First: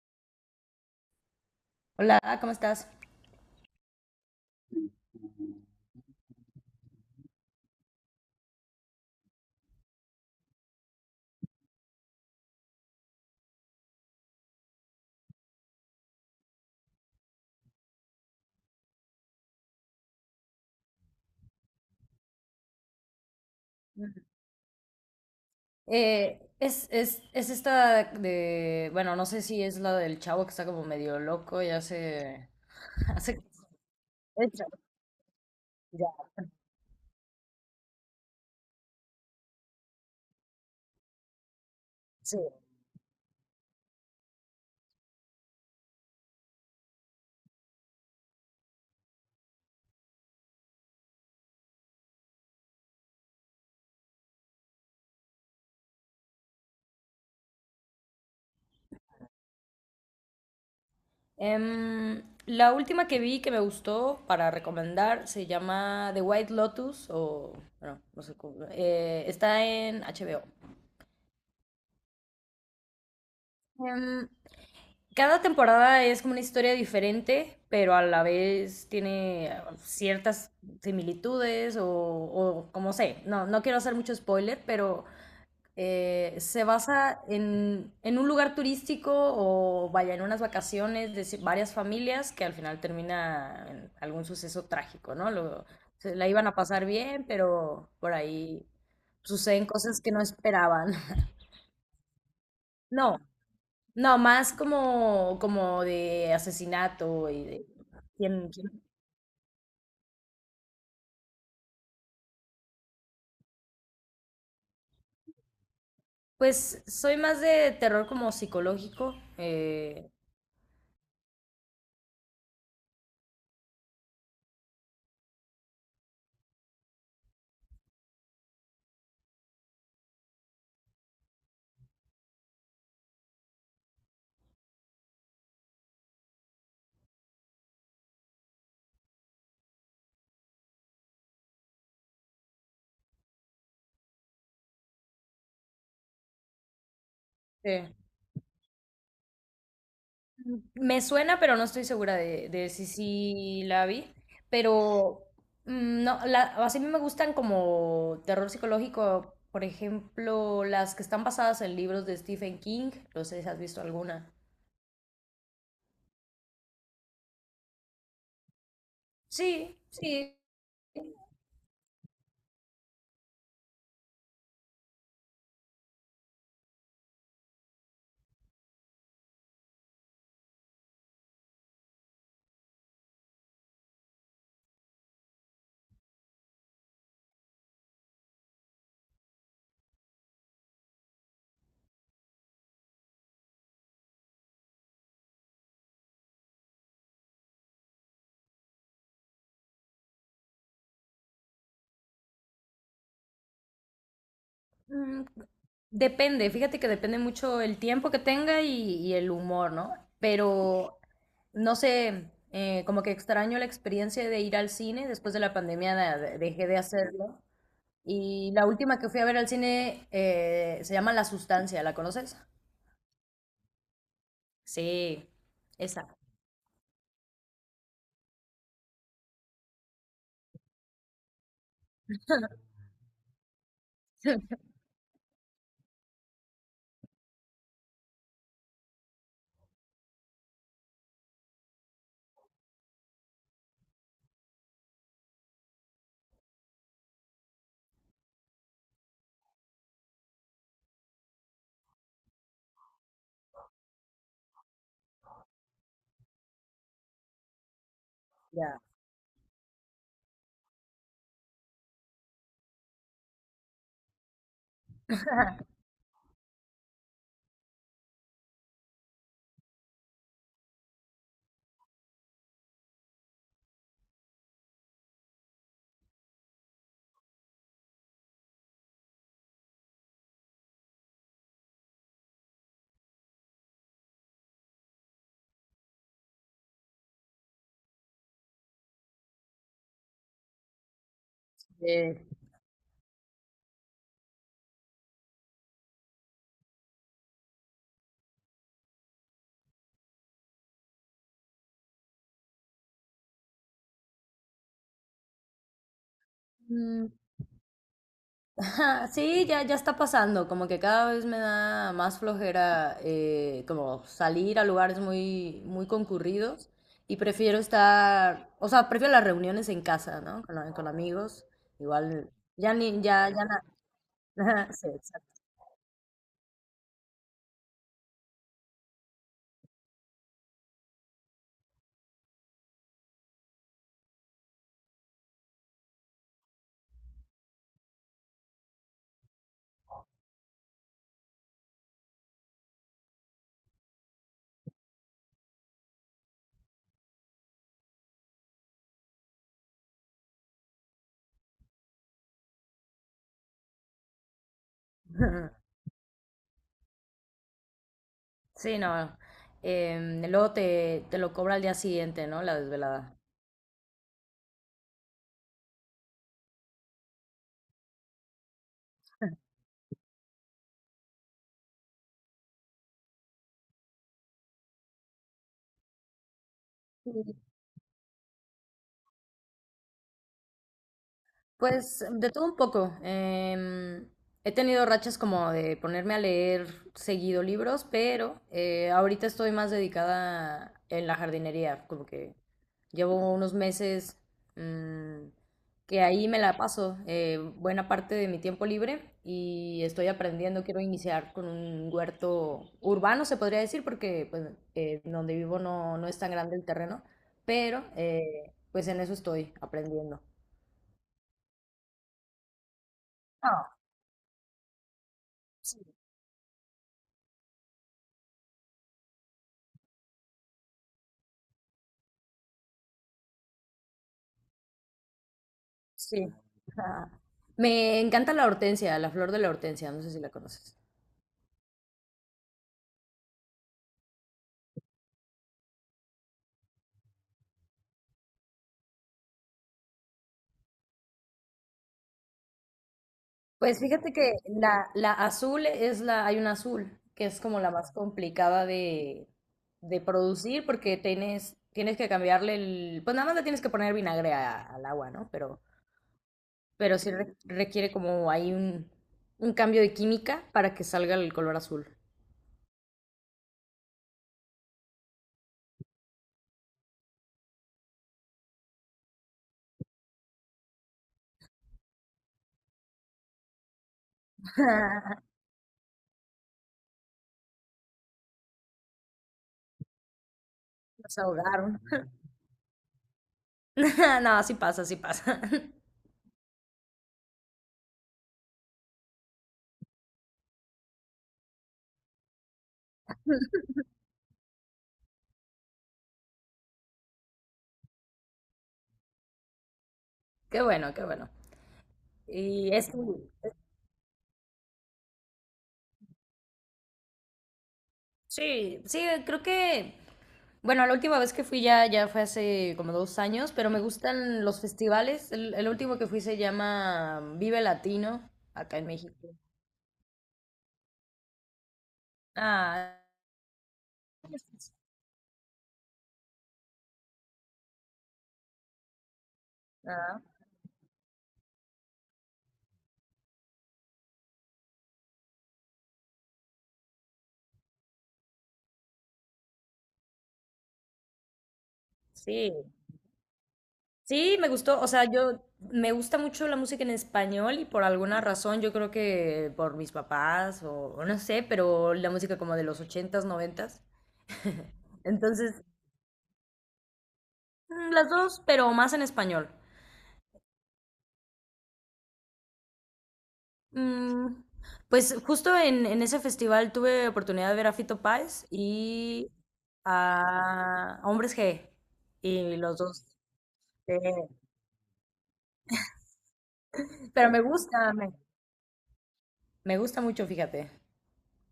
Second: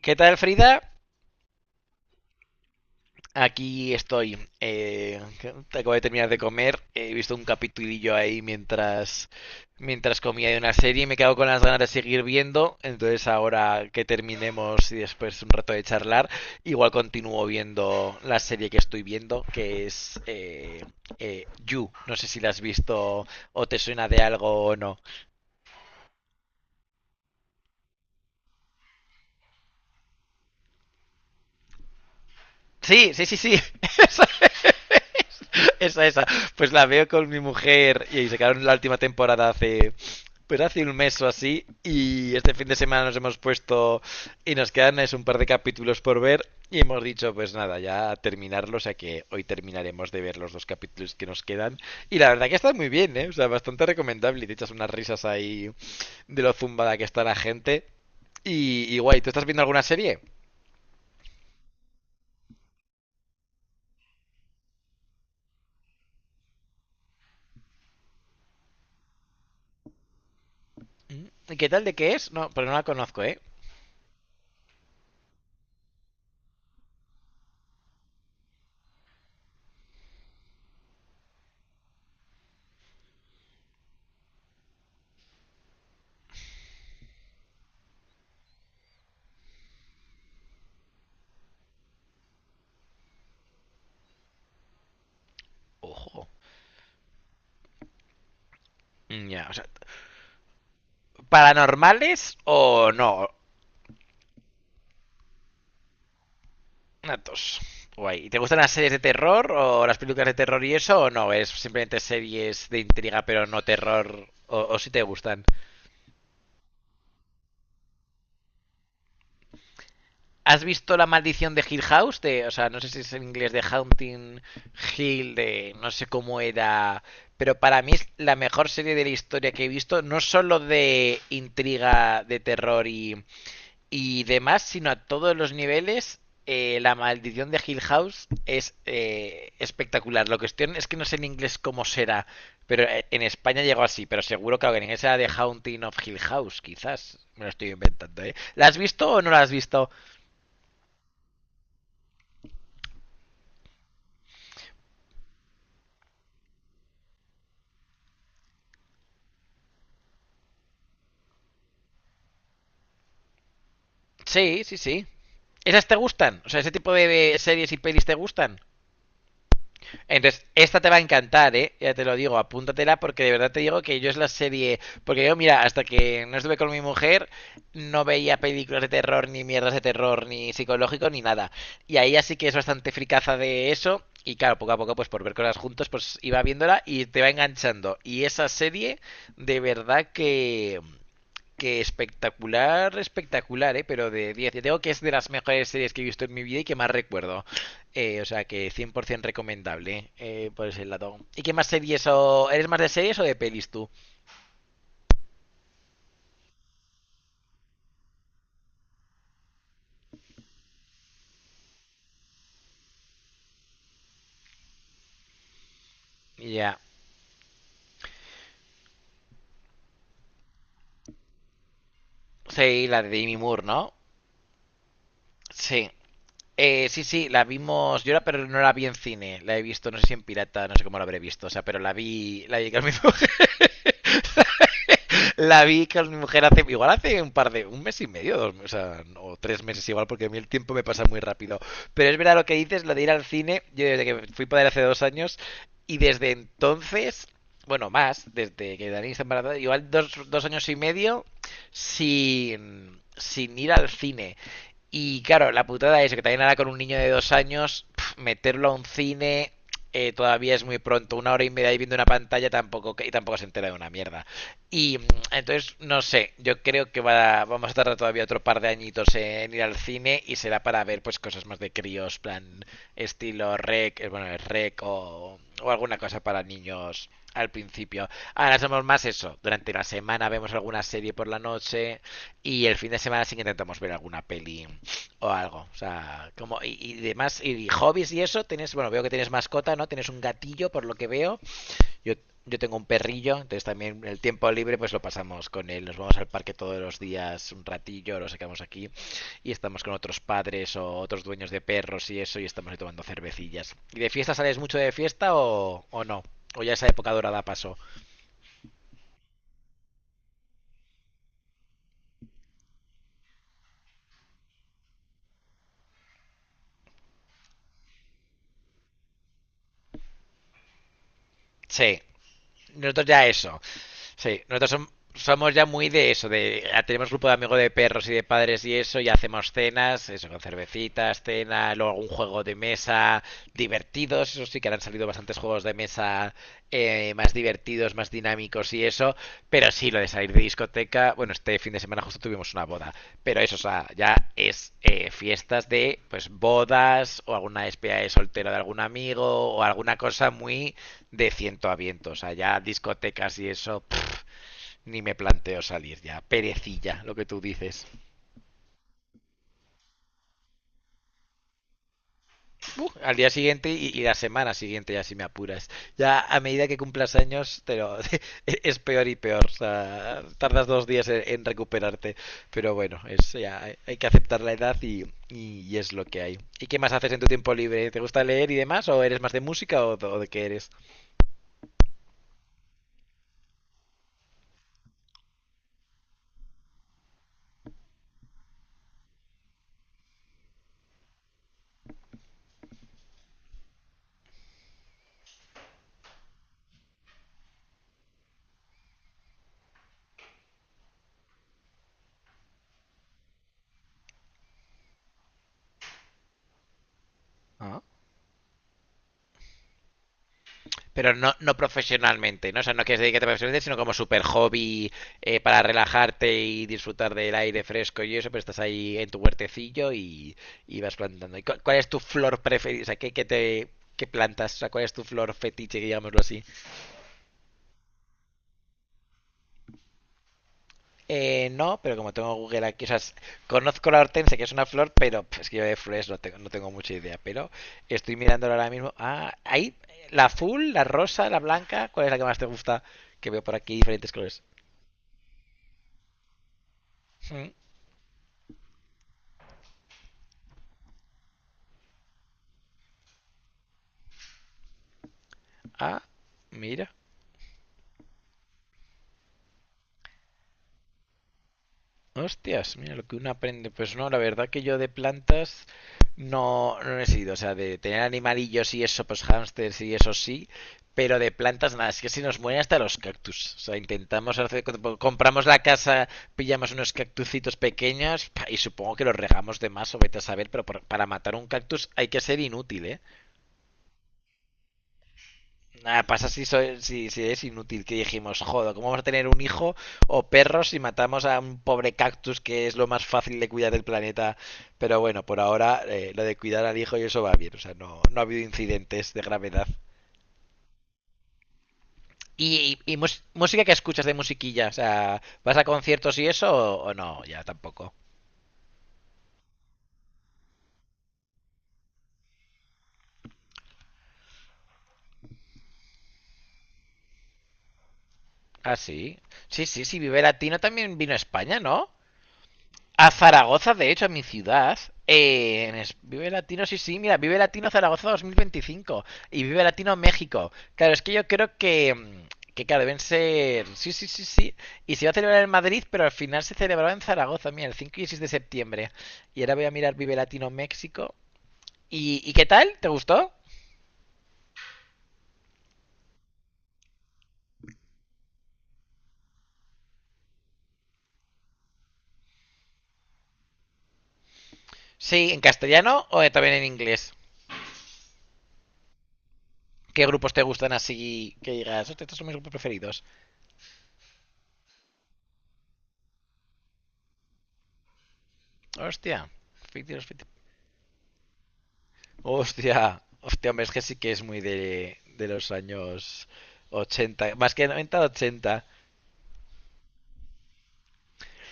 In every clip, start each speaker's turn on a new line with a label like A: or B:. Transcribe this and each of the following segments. A: ¿Qué tal, Frida?
B: Hola, ¿cómo estás?
A: Aquí estoy. Acabo de terminar de comer. He visto un capitulillo ahí mientras comía de una serie y me quedo con las ganas de seguir viendo. Entonces, ahora que terminemos y después un rato de charlar, igual continúo viendo la serie que estoy viendo, que es You. No sé si la has visto o te suena de algo o no.
B: Es esta de, bueno, no sé si es la del chavo que está como medio loco y
A: Sí, sí, sí,
B: hace...
A: sí. Esa,
B: El chavo,
A: esa,
B: ya,
A: esa. Pues la veo con mi mujer y se quedaron la última temporada hace un mes o así. Y
B: sí.
A: este fin de semana nos hemos puesto y nos quedan es un par de capítulos por ver. Y hemos dicho, pues nada, ya terminarlo. O sea que hoy terminaremos de ver los dos capítulos que nos quedan. Y la verdad que está muy bien, ¿eh? O sea, bastante recomendable. Y te echas unas risas ahí de lo zumbada que está la gente. Y guay, ¿tú estás viendo alguna serie?
B: La última que vi que me gustó para recomendar se llama The White Lotus o, bueno, no sé cómo, está en HBO.
A: ¿Y ¿qué tal, de qué es? No, pero no la conozco, ¿eh?
B: Em, Cada temporada es como una historia diferente, pero a la vez tiene ciertas similitudes o como sé. No, no quiero hacer mucho spoiler, pero se basa en un lugar turístico o vaya en unas vacaciones de varias familias que al final termina en algún suceso trágico, ¿no? Se la
A: Ojo.
B: iban a pasar bien, pero por ahí
A: Mm, ya, o sea,
B: suceden cosas que no esperaban.
A: ¿paranormales o
B: No,
A: no?
B: no, más como, como de asesinato y
A: Natos.
B: de...
A: Guay. ¿Te
B: ¿Quién,
A: gustan las
B: quién?
A: series de terror o las películas de terror y eso o no? Es simplemente series de intriga pero no terror, o si te gustan.
B: Pues soy más de terror como psicológico.
A: ¿Has visto La maldición de Hill House? De, o sea, no sé si es en inglés de Haunting Hill, de no sé cómo era, pero para mí es la mejor serie de la historia que he visto, no solo de intriga, de terror y demás, sino a todos los niveles. La maldición de Hill House es espectacular. La cuestión es que no sé en inglés cómo será, pero en España llegó así, pero seguro que en inglés era The Haunting of Hill House, quizás. Me lo estoy
B: Sí,
A: inventando, ¿eh? ¿La has visto o no la has visto?
B: me suena, pero no estoy segura de si sí la vi. Pero no, la, así me gustan como terror psicológico, por ejemplo, las que están basadas en libros de Stephen King. No sé si has visto alguna.
A: Sí, sí, sí. ¿Esas te gustan? O sea, ¿ese tipo de series y pelis te gustan?
B: Sí, sí.
A: Entonces, esta te va a encantar, ¿eh? Ya te lo digo, apúntatela porque de verdad te digo que yo es la serie... Porque yo, mira, hasta que no estuve con mi mujer, no veía películas de terror, ni mierdas de terror, ni psicológico, ni nada. Y ahí así que es bastante fricaza de eso. Y claro, poco a poco, pues por ver cosas juntos, pues iba viéndola y te va enganchando. Y esa serie, de verdad que espectacular, espectacular, ¿eh? Pero de diez. Yo digo que es de las mejores series que he visto en mi vida y que más recuerdo. O sea que 100% recomendable por ese lado. ¿Y qué más series o... ¿Eres más de series o de pelis tú?
B: Mm, Depende, fíjate que depende mucho el tiempo que tenga y el humor, ¿no? Pero no sé, como que extraño la experiencia de ir al cine. Después de la pandemia dejé de
A: Ya.
B: hacerlo. Y la última que fui a ver al cine se llama La Sustancia, ¿la conoces?
A: Sí, la de Demi Moore, ¿no?
B: Sí,
A: Sí.
B: esa.
A: Sí, sí, la vimos. Yo la, pero no la vi en cine. La he visto, no sé si en pirata, no sé cómo la habré visto. O sea, pero la vi. La vi que me la vi que mi mujer hace, igual hace un mes y medio, dos, o, sea, o tres meses igual, porque a mí el tiempo me pasa muy rápido. Pero es verdad lo que dices, lo de ir al cine, yo desde que fui padre hace dos años, y desde entonces, bueno, más, desde que Dani está embarazada, igual dos años y medio sin ir al cine. Y claro, la putada es que también ahora con un niño de dos años, pf, meterlo a
B: Ya.
A: un cine todavía es muy pronto. Una hora y media ahí viendo una pantalla tampoco, y tampoco se entera de una mierda. Y entonces, no sé, yo creo que vamos a tardar todavía otro par de añitos en ir al cine y será para ver pues cosas más de críos, plan estilo rec, bueno, rec o alguna cosa para niños al principio. Ahora somos más eso. Durante la semana vemos alguna serie por la noche y el fin de semana sí que intentamos ver alguna peli o algo. O sea, como y demás, y hobbies y eso, tienes, bueno, veo que tienes mascota, ¿no? Tienes un gatillo, por lo que veo. Yo,
B: Eh,
A: yo tengo un perrillo, entonces también el tiempo libre pues lo pasamos con él. Nos vamos al parque todos los días un ratillo, lo sacamos aquí y estamos con otros padres o otros dueños de perros y eso y estamos ahí tomando cervecillas. ¿Y de fiesta sales mucho de fiesta o no? ¿O ya esa
B: mm,
A: época dorada pasó?
B: ajá, sí, ya, ya está pasando, como que cada vez me da más flojera como salir a lugares muy, muy concurridos y prefiero estar, o sea, prefiero las reuniones en casa, ¿no? Con, con amigos,
A: Sí,
B: igual, ya ni,
A: nosotros ya
B: ya, ya
A: eso.
B: na-
A: Sí,
B: Sí, exacto.
A: somos ya muy de eso, de tenemos grupo de amigos de perros y de padres y eso, y hacemos cenas, eso, con cervecitas, cena, luego algún juego de mesa divertidos, eso sí que ahora han salido bastantes juegos de mesa más divertidos, más dinámicos y eso, pero sí, lo de salir de discoteca, bueno, este fin de semana justo tuvimos una boda, pero eso, o sea, ya es fiestas de, pues, bodas o alguna despedida de soltero de algún amigo o alguna cosa muy de ciento a viento, o sea, ya discotecas y eso ni me planteo salir ya. Perecilla, lo que tú dices.
B: Sí, no. Luego te, te lo cobra al día siguiente, ¿no? La
A: Al
B: desvelada.
A: día siguiente y la semana siguiente, ya si me apuras. Ya a medida que cumplas años, te lo, es peor y peor. O sea, tardas dos días en recuperarte. Pero bueno, hay que aceptar la edad y es lo que hay. ¿Y qué más haces en tu tiempo libre? ¿Te gusta leer y demás? ¿O eres más de música o de qué eres?
B: Pues de todo un poco. He tenido rachas como de ponerme a leer seguido libros, pero ahorita estoy más dedicada en la jardinería, como que llevo unos meses, mm, que ahí me la paso buena parte de mi tiempo libre y estoy aprendiendo, quiero iniciar con un huerto urbano, se podría decir, porque pues, donde vivo no, no es tan grande el terreno,
A: Ah,
B: pero pues en eso estoy aprendiendo.
A: pero no, no profesionalmente, ¿no? O sea, no quieres dedicarte profesionalmente,
B: Ah,
A: sino como super hobby para relajarte y disfrutar del aire fresco y eso, pero estás ahí en tu huertecillo y vas plantando. ¿Y cuál es tu flor preferida? O sea, ¿qué plantas? O sea, ¿cuál es tu flor fetiche, digámoslo
B: sí.
A: así?
B: Ajá. Me encanta la hortensia, la flor de la hortensia, no sé si la conoces.
A: No, pero como tengo Google aquí, o sea, conozco la hortensia, que es una flor, pero pf, es que yo de flores no tengo mucha idea, pero estoy mirándolo ahora mismo. Ah, ahí, la azul, la rosa, la blanca, ¿cuál es la que más te gusta? Que veo por aquí
B: Pues
A: diferentes
B: fíjate que
A: colores.
B: la azul es la, hay una azul, que es
A: Mm.
B: como la más complicada de producir porque tienes, tienes que cambiarle el, pues nada más le tienes que poner vinagre al agua, ¿no?
A: Ah, mira.
B: Pero sí requiere como hay un cambio de química para que salga el color azul.
A: Hostias, mira lo que uno aprende. Pues no, la verdad que yo de plantas no he sido. O sea, de tener animalillos y eso, pues hámsters y eso sí. Pero de plantas nada, es que se nos mueren hasta los cactus. O sea, intentamos hacer, cuando compramos la casa, pillamos unos cactucitos pequeños pa, y supongo que los regamos de más o vete a saber, pero para
B: Nos
A: matar un
B: ahogaron.
A: cactus hay que ser inútil, ¿eh?
B: No, así pasa, así pasa.
A: Nada, pasa si, soy, si, si es inútil que dijimos, joder, ¿cómo vamos a tener un hijo o perros si matamos a un pobre cactus que es lo más fácil de cuidar del planeta? Pero bueno, por ahora lo de cuidar al hijo y eso va bien, o sea, no ha habido incidentes de gravedad.
B: Qué bueno, qué bueno. Y es,
A: Y música que escuchas de musiquilla? O sea, ¿vas a conciertos y eso o no? Ya tampoco.
B: sí, sí, creo que, bueno, la última vez que fui ya, ya fue hace como dos años, pero me gustan los festivales. El último que fui se llama Vive Latino,
A: Ah,
B: acá en
A: sí.
B: México.
A: Sí, sí, sí, Vive Latino también vino a España, ¿no?
B: Ah,
A: A Zaragoza, de hecho, a mi ciudad. Vive Latino, sí, sí, mira, Vive Latino Zaragoza 2025 y Vive Latino
B: ah,
A: México. Claro, es que yo creo que, que claro, deben ser. Sí, sí, sí, sí. Y se iba a celebrar en Madrid, pero al final se celebraba en Zaragoza, mira, el 5 y 6 de septiembre. Y ahora voy a mirar Vive Latino México. Y qué
B: sí.
A: tal? ¿Te gustó?
B: Sí, me gustó, o sea, yo me gusta mucho la música en español y por alguna razón, yo creo que por mis papás o no sé, pero la música como de los ochentas, noventas.
A: Sí, en
B: Entonces,
A: castellano o también en inglés.
B: las dos, pero más en español.
A: ¿Qué grupos te gustan así que digas, hostia, estos son mis grupos preferidos?
B: Mm, pues justo en ese festival tuve oportunidad de ver a Fito Páez
A: Hostia,
B: y
A: 50,
B: a Hombres G. Y los
A: hostia,
B: dos.
A: hostia, hombre, es que sí
B: eh,
A: que es muy de los años
B: pero
A: 80,
B: me
A: más que
B: gusta,
A: 90
B: me,
A: ochenta.
B: me gusta mucho, fíjate.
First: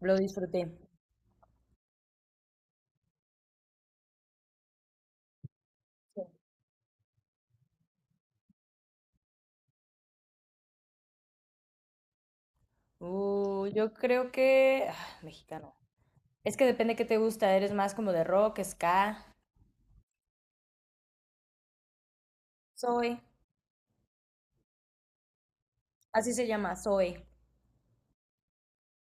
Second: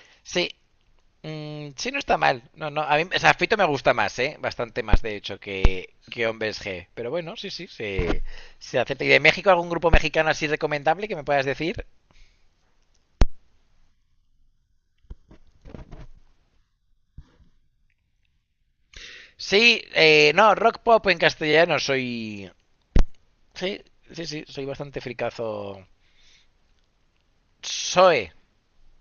B: Lo
A: Sí,
B: disfruté.
A: mm, sí, no está mal. No, no, a mí, o sea, Fito me gusta más, ¿eh? Bastante más, de hecho, que Hombres G. Pero bueno, sí, sí, se acepta. ¿Y de México algún grupo mexicano así recomendable que me puedas decir?
B: Yo creo que... ah, mexicano. Es que depende qué te gusta. Eres más como de rock, ska.
A: Sí, no, rock pop en castellano soy...
B: Soy.
A: Sí, sí, sí, soy bastante fricazo.
B: Así se llama, Soy.
A: Soe,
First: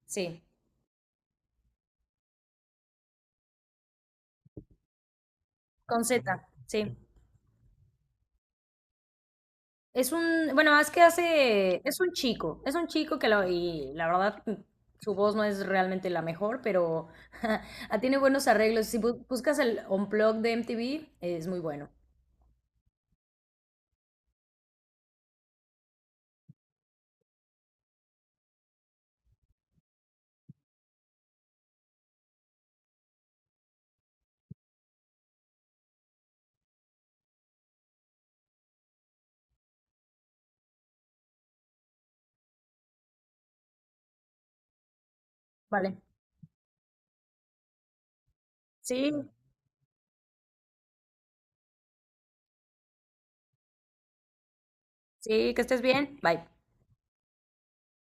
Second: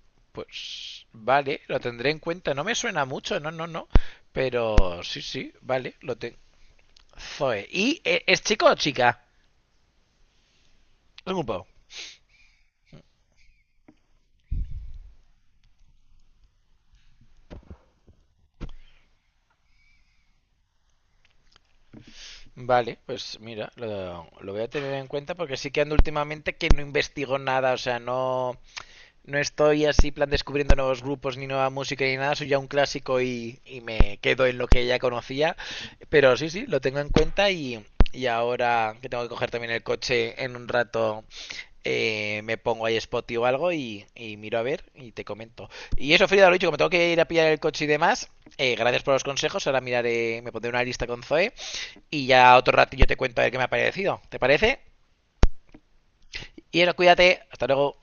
B: Sí.
A: pues vale, lo tendré en cuenta. No me suena mucho, no, no, no. Pero sí, sí, vale,
B: Con
A: lo
B: Z.
A: tengo.
B: Sí.
A: Zoe. ¿Y es chico o chica?
B: Es un, bueno, es que
A: Es un pavo.
B: hace, es un chico que lo, y la verdad, su voz no es realmente la mejor, pero ah, tiene buenos arreglos. Si buscas el Unplugged de MTV, es muy bueno.
A: Vale, pues mira, lo voy a tener en cuenta porque sí que ando últimamente que no investigo nada, o sea, no, no estoy así plan descubriendo nuevos grupos ni nueva música ni nada, soy ya un clásico y me quedo en lo que ya conocía, pero sí, sí, lo tengo en cuenta y ahora que tengo que coger también el coche en un rato me pongo ahí Spotify o algo y miro a ver y te comento.
B: Vale.
A: Y eso, Frida, lo dicho, como tengo que ir a pillar el coche y demás, gracias
B: Sí,
A: por los consejos. Ahora miraré, me pondré una lista con Zoe y ya otro ratillo te cuento a ver qué me ha parecido. ¿Te parece?
B: sí, que estés bien. Bye.
A: Y eso, cuídate, hasta luego.